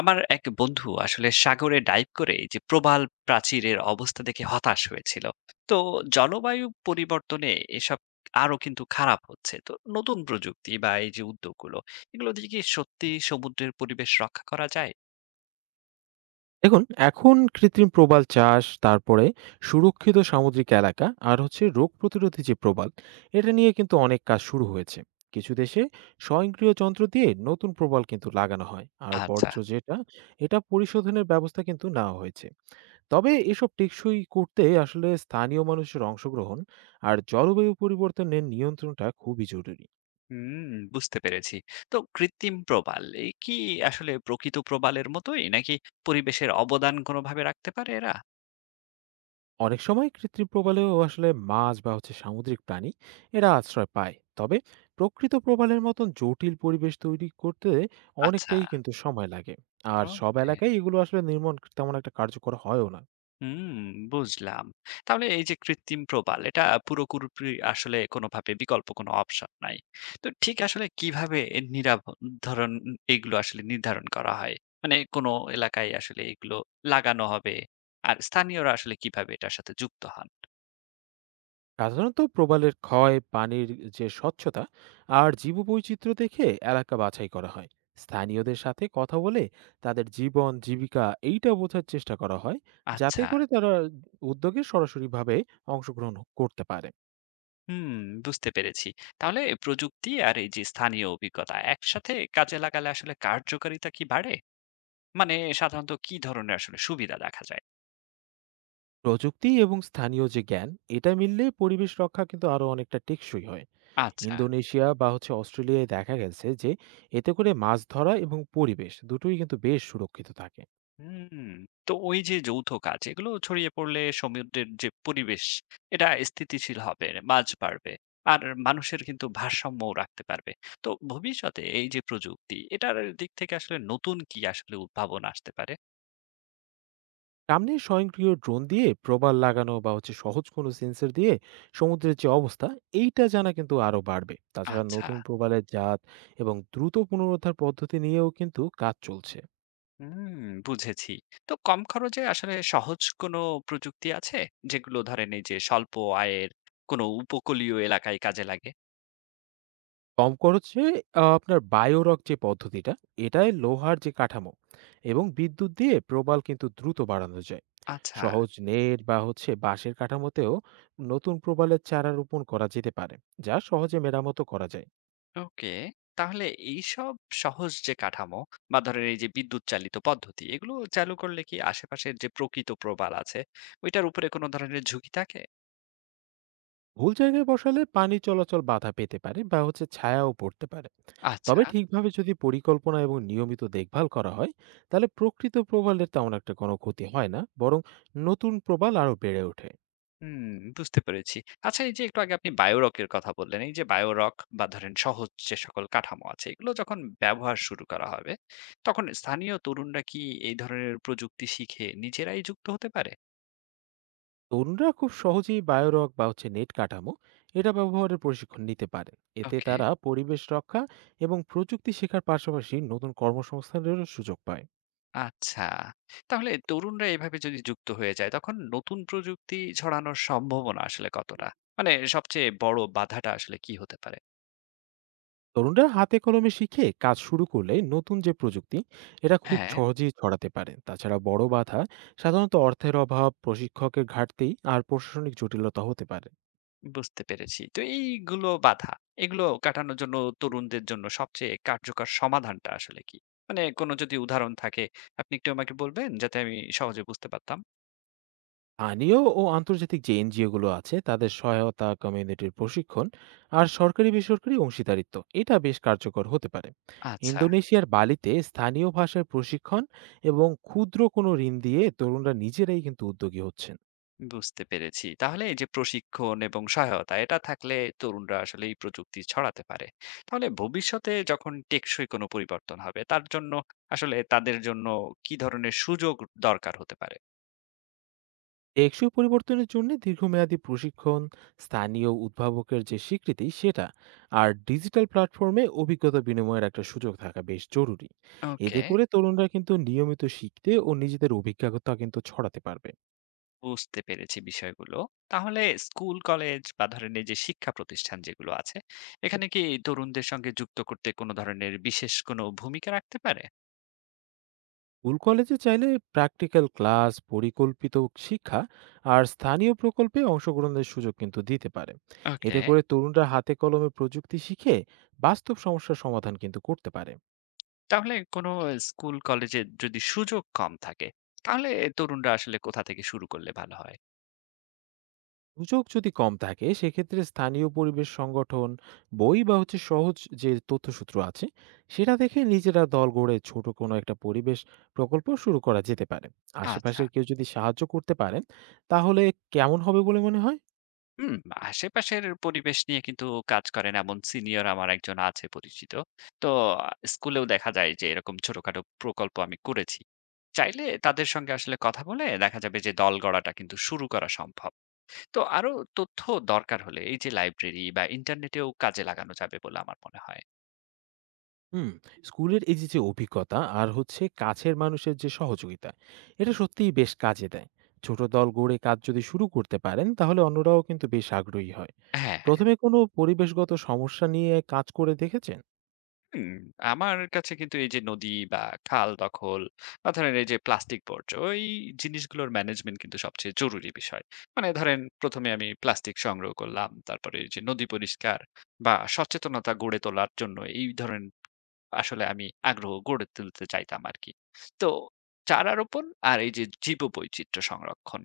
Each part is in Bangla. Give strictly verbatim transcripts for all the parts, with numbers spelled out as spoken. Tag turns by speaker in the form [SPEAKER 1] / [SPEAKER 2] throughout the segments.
[SPEAKER 1] আমার এক বন্ধু আসলে সাগরে ডাইভ করে এই যে প্রবাল প্রাচীরের অবস্থা দেখে হতাশ হয়েছিল। তো জলবায়ু পরিবর্তনে এসব আরো কিন্তু খারাপ হচ্ছে। তো নতুন প্রযুক্তি বা এই যে উদ্যোগগুলো, এগুলো দিয়ে কি সত্যি সমুদ্রের পরিবেশ রক্ষা করা যায়?
[SPEAKER 2] দেখুন, এখন কৃত্রিম প্রবাল চাষ, তারপরে সুরক্ষিত সামুদ্রিক এলাকা, আর হচ্ছে রোগ প্রতিরোধী যে প্রবাল, এটা নিয়ে কিন্তু অনেক কাজ শুরু হয়েছে কিছু দেশে। স্বয়ংক্রিয় যন্ত্র দিয়ে নতুন প্রবাল কিন্তু লাগানো হয়, আর
[SPEAKER 1] আচ্ছা।
[SPEAKER 2] বর্জ্য যেটা, এটা পরিশোধনের ব্যবস্থা কিন্তু নেওয়া হয়েছে। তবে এসব টেকসই করতে আসলে স্থানীয় মানুষের অংশগ্রহণ আর জলবায়ু পরিবর্তনের নিয়ন্ত্রণটা খুবই জরুরি।
[SPEAKER 1] হুম, বুঝতে পেরেছি। তো কৃত্রিম প্রবাল এ কি আসলে প্রকৃত প্রবালের মতোই, নাকি পরিবেশের অবদান কোনোভাবে রাখতে পারে এরা?
[SPEAKER 2] অনেক সময় কৃত্রিম প্রবালেও আসলে মাছ বা হচ্ছে সামুদ্রিক প্রাণী, এরা আশ্রয় পায়। তবে প্রকৃত প্রবালের মতন জটিল পরিবেশ তৈরি করতে
[SPEAKER 1] আচ্ছা।
[SPEAKER 2] অনেকটাই কিন্তু সময় লাগে। আর
[SPEAKER 1] ও,
[SPEAKER 2] সব এলাকায় এগুলো আসলে নির্মাণ তেমন একটা কার্যকর হয়ও না।
[SPEAKER 1] হুম, বুঝলাম। তাহলে এই যে কৃত্রিম প্রবাল, এটা পুরোপুরি আসলে কোনোভাবে বিকল্প কোনো অপশন নাই। তো ঠিক আসলে কিভাবে এ নিরাভ ধরন এগুলো আসলে নির্ধারণ করা হয়? মানে কোনো এলাকায় আসলে এগুলো লাগানো হবে, আর স্থানীয়রা আসলে কিভাবে এটার সাথে যুক্ত হন?
[SPEAKER 2] সাধারণত প্রবালের ক্ষয়, পানির যে স্বচ্ছতা আর জীববৈচিত্র্য দেখে এলাকা বাছাই করা হয়। স্থানীয়দের সাথে কথা বলে তাদের জীবন জীবিকা এইটা বোঝার চেষ্টা করা হয়, যাতে
[SPEAKER 1] আচ্ছা।
[SPEAKER 2] করে তারা উদ্যোগে সরাসরিভাবে অংশগ্রহণ করতে পারে।
[SPEAKER 1] হুম, বুঝতে পেরেছি। তাহলে প্রযুক্তি আর এই যে স্থানীয় অভিজ্ঞতা একসাথে কাজে লাগালে আসলে কার্যকারিতা কি বাড়ে? মানে সাধারণত কি ধরনের আসলে সুবিধা দেখা যায়?
[SPEAKER 2] প্রযুক্তি এবং স্থানীয় যে জ্ঞান, এটা মিললে পরিবেশ রক্ষা কিন্তু আরো অনেকটা টেকসই হয়।
[SPEAKER 1] আচ্ছা।
[SPEAKER 2] ইন্দোনেশিয়া বা হচ্ছে অস্ট্রেলিয়ায় দেখা গেছে যে এতে করে মাছ ধরা এবং পরিবেশ দুটোই কিন্তু বেশ সুরক্ষিত থাকে।
[SPEAKER 1] হুম, তো ওই যে যৌথ কাজ এগুলো ছড়িয়ে পড়লে সমুদ্রের যে পরিবেশ এটা স্থিতিশীল হবে, মাছ বাড়বে, আর মানুষের কিন্তু ভারসাম্য রাখতে পারবে। তো ভবিষ্যতে এই যে প্রযুক্তি এটার দিক থেকে আসলে নতুন কি আসলে উদ্ভাবন আসতে পারে?
[SPEAKER 2] সামনে স্বয়ংক্রিয় ড্রোন দিয়ে প্রবাল লাগানো বা হচ্ছে সহজ কোনো সেন্সর দিয়ে সমুদ্রের যে অবস্থা, এইটা জানা কিন্তু আরো বাড়বে। তাছাড়া
[SPEAKER 1] আচ্ছা।
[SPEAKER 2] নতুন প্রবালের জাত এবং দ্রুত পুনরুদ্ধার পদ্ধতি নিয়েও কিন্তু কাজ চলছে।
[SPEAKER 1] হুম, বুঝেছি। তো কম খরচে আসলে সহজ কোনো প্রযুক্তি আছে যেগুলো ধরেন এই যে স্বল্প আয়ের কোনো উপকূলীয় এলাকায় কাজে লাগে?
[SPEAKER 2] কম খরচে, আ আপনার বায়োরক যে পদ্ধতিটা, এটায় লোহার যে কাঠামো এবং বিদ্যুৎ দিয়ে প্রবাল কিন্তু দ্রুত বাড়ানো যায়।
[SPEAKER 1] আচ্ছা।
[SPEAKER 2] সহজ নেট বা হচ্ছে বাঁশের কাঠামোতেও নতুন প্রবালের চারা রোপণ করা যেতে পারে, যা সহজে মেরামতও করা যায়।
[SPEAKER 1] ওকে। তাহলে এইসব সহজ যে কাঠামো বা ধরেন এই যে বিদ্যুৎ চালিত পদ্ধতি এগুলো চালু করলে কি আশেপাশের যে প্রকৃত প্রবাল আছে ওইটার উপরে কোনো ধরনের ঝুঁকি থাকে?
[SPEAKER 2] ভুল জায়গায় বসালে পানি চলাচল বাধা পেতে পারে বা হচ্ছে ছায়াও পড়তে পারে।
[SPEAKER 1] আচ্ছা।
[SPEAKER 2] তবে ঠিকভাবে যদি পরিকল্পনা এবং নিয়মিত দেখভাল করা হয়, তাহলে প্রকৃত প্রবালের তেমন একটা কোনো ক্ষতি হয় না, বরং নতুন প্রবাল আরও বেড়ে ওঠে।
[SPEAKER 1] হুম, বুঝতে পেরেছি। আচ্ছা, এই যে একটু আগে আপনি বায়োরকের কথা বললেন। এই যে বায়োরক বা ধরেন সহজ যে সকল কাঠামো আছে এগুলো যখন ব্যবহার শুরু করা হবে তখন স্থানীয় তরুণরা কি এই ধরনের প্রযুক্তি শিখে নিজেরাই যুক্ত হতে পারে?
[SPEAKER 2] তরুণরা খুব সহজেই বায়োরক বা হচ্ছে নেট কাঠামো, এটা ব্যবহারের প্রশিক্ষণ নিতে পারেন। এতে
[SPEAKER 1] ওকে।
[SPEAKER 2] তারা পরিবেশ রক্ষা এবং প্রযুক্তি শেখার পাশাপাশি নতুন কর্মসংস্থানেরও সুযোগ পায়।
[SPEAKER 1] আচ্ছা। তাহলে তরুণরা এভাবে যদি যুক্ত হয়ে যায়, তখন নতুন প্রযুক্তি ছড়ানোর সম্ভাবনা আসলে কতটা? মানে সবচেয়ে বড় বাধাটা আসলে কি হতে পারে?
[SPEAKER 2] তরুণরা হাতে কলমে শিখে কাজ শুরু করলে নতুন যে প্রযুক্তি, এটা খুব
[SPEAKER 1] হ্যাঁ,
[SPEAKER 2] সহজেই ছড়াতে পারে। তাছাড়া বড় বাধা সাধারণত অর্থের অভাব, প্রশিক্ষকের ঘাটতি আর প্রশাসনিক জটিলতা হতে পারে।
[SPEAKER 1] বুঝতে পেরেছি। তো এইগুলো বাধা, এগুলো কাটানোর জন্য তরুণদের জন্য সবচেয়ে কার্যকর সমাধানটা আসলে কি? মানে কোনো যদি উদাহরণ থাকে, আপনি একটু আমাকে বলবেন? যাতে আমি সহজে বুঝতে পারতাম।
[SPEAKER 2] স্থানীয় ও আন্তর্জাতিক যে এনজিওগুলো আছে, তাদের সহায়তা, কমিউনিটির প্রশিক্ষণ আর সরকারি বেসরকারি অংশীদারিত্ব, এটা বেশ কার্যকর হতে পারে।
[SPEAKER 1] আচ্ছা।
[SPEAKER 2] ইন্দোনেশিয়ার বালিতে স্থানীয় ভাষার প্রশিক্ষণ এবং ক্ষুদ্র কোনো ঋণ দিয়ে তরুণরা নিজেরাই কিন্তু উদ্যোগী হচ্ছেন।
[SPEAKER 1] বুঝতে পেরেছি। তাহলে এই যে প্রশিক্ষণ এবং সহায়তা এটা থাকলে তরুণরা আসলে এই প্রযুক্তি ছড়াতে পারে। তাহলে ভবিষ্যতে যখন টেকসই কোনো পরিবর্তন হবে তার জন্য আসলে তাদের জন্য কি ধরনের সুযোগ দরকার হতে পারে?
[SPEAKER 2] টেকসই পরিবর্তনের জন্য দীর্ঘমেয়াদী প্রশিক্ষণ, স্থানীয় উদ্ভাবকের যে স্বীকৃতি সেটা, আর ডিজিটাল প্ল্যাটফর্মে অভিজ্ঞতা বিনিময়ের একটা সুযোগ থাকা বেশ জরুরি।
[SPEAKER 1] ওকে,
[SPEAKER 2] এতে করে তরুণরা কিন্তু নিয়মিত শিখতে ও নিজেদের অভিজ্ঞতা কিন্তু ছড়াতে পারবে।
[SPEAKER 1] বুঝতে পেরেছি বিষয়গুলো। তাহলে স্কুল, কলেজ বা ধরেন এই যে শিক্ষা প্রতিষ্ঠান যেগুলো আছে এখানে কি তরুণদের সঙ্গে যুক্ত করতে কোনো ধরনের বিশেষ কোনো ভূমিকা রাখতে পারে?
[SPEAKER 2] স্কুল কলেজে চাইলে প্র্যাকটিক্যাল ক্লাস, পরিকল্পিত শিক্ষা আর স্থানীয় প্রকল্পে অংশগ্রহণের সুযোগ কিন্তু দিতে পারে।
[SPEAKER 1] ওকে।
[SPEAKER 2] এতে করে তরুণরা হাতে কলমে প্রযুক্তি শিখে বাস্তব সমস্যার সমাধান কিন্তু করতে পারে।
[SPEAKER 1] তাহলে কোনো স্কুল কলেজে যদি সুযোগ কম থাকে তাহলে তরুণরা আসলে কোথা থেকে শুরু করলে ভালো হয়?
[SPEAKER 2] সুযোগ যদি কম থাকে, সেক্ষেত্রে স্থানীয় পরিবেশ সংগঠন, বই বা হচ্ছে সহজ যে তথ্যসূত্র আছে, সেটা দেখে নিজেরা দল গড়ে ছোট কোনো একটা পরিবেশ প্রকল্প শুরু করা যেতে পারে।
[SPEAKER 1] আচ্ছা।
[SPEAKER 2] আশেপাশের কেউ যদি সাহায্য করতে পারেন, তাহলে কেমন হবে বলে মনে হয়?
[SPEAKER 1] হুম, আশেপাশের পরিবেশ নিয়ে কিন্তু কাজ করেন এমন সিনিয়র আমার একজন আছে পরিচিত। তো স্কুলেও দেখা যায় যে এরকম ছোটখাটো প্রকল্প আমি করেছি। চাইলে তাদের সঙ্গে আসলে কথা বলে দেখা যাবে যে দল গড়াটা কিন্তু শুরু করা সম্ভব। তো আরো তথ্য দরকার হলে এই যে লাইব্রেরি বা ইন্টারনেটেও কাজে লাগানো যাবে বলে আমার মনে হয়।
[SPEAKER 2] হুম। স্কুলের এই যে যে অভিজ্ঞতা আর হচ্ছে কাছের মানুষের যে সহযোগিতা, এটা সত্যিই বেশ কাজে দেয়। ছোট দল গড়ে কাজ যদি শুরু করতে পারেন, তাহলে অন্যরাও কিন্তু বেশ আগ্রহী হয়।
[SPEAKER 1] হ্যাঁ।
[SPEAKER 2] প্রথমে কোনো পরিবেশগত সমস্যা নিয়ে কাজ করে দেখেছেন?
[SPEAKER 1] হুম, আমার কাছে কিন্তু এই যে নদী বা খাল দখল বা ধরেন এই যে প্লাস্টিক বর্জ্য এই জিনিসগুলোর ম্যানেজমেন্ট কিন্তু সবচেয়ে জরুরি বিষয়। মানে ধরেন প্রথমে আমি প্লাস্টিক সংগ্রহ করলাম, তারপরে এই যে নদী পরিষ্কার বা সচেতনতা গড়ে তোলার জন্য এই ধরেন আসলে আমি আগ্রহ গড়ে তুলতে চাইতাম আর কি। তো চারা রোপণ আর এই যে জীব সংরক্ষণ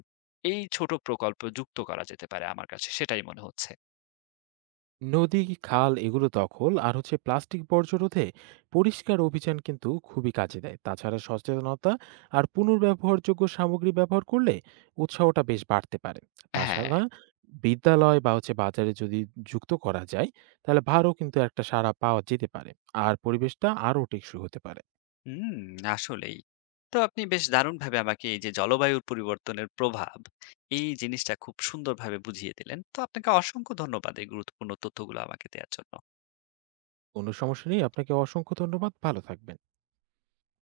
[SPEAKER 1] এই ছোট প্রকল্প যুক্ত করা যেতে পারে, আমার কাছে সেটাই মনে হচ্ছে।
[SPEAKER 2] নদী, খাল, এগুলো দখল আর হচ্ছে প্লাস্টিক বর্জ্য রোধে পরিষ্কার অভিযান কিন্তু খুবই কাজে দেয়। তাছাড়া সচেতনতা আর পুনর্ব্যবহারযোগ্য সামগ্রী ব্যবহার করলে উৎসাহটা বেশ বাড়তে পারে।
[SPEAKER 1] হ্যাঁ।
[SPEAKER 2] তাছাড়া বিদ্যালয় বা হচ্ছে বাজারে যদি যুক্ত করা যায়, তাহলে ভারও কিন্তু একটা সাড়া পাওয়া যেতে পারে আর পরিবেশটা আরও টেকসই হতে পারে।
[SPEAKER 1] হুম, আসলেই। তো আপনি বেশ দারুণভাবে আমাকে এই যে জলবায়ুর পরিবর্তনের প্রভাব, এই জিনিসটা খুব সুন্দরভাবে বুঝিয়ে দিলেন। তো আপনাকে অসংখ্য ধন্যবাদ এই গুরুত্বপূর্ণ তথ্যগুলো আমাকে দেয়ার জন্য।
[SPEAKER 2] কোনো সমস্যা নেই, আপনাকে অসংখ্য ধন্যবাদ, ভালো থাকবেন।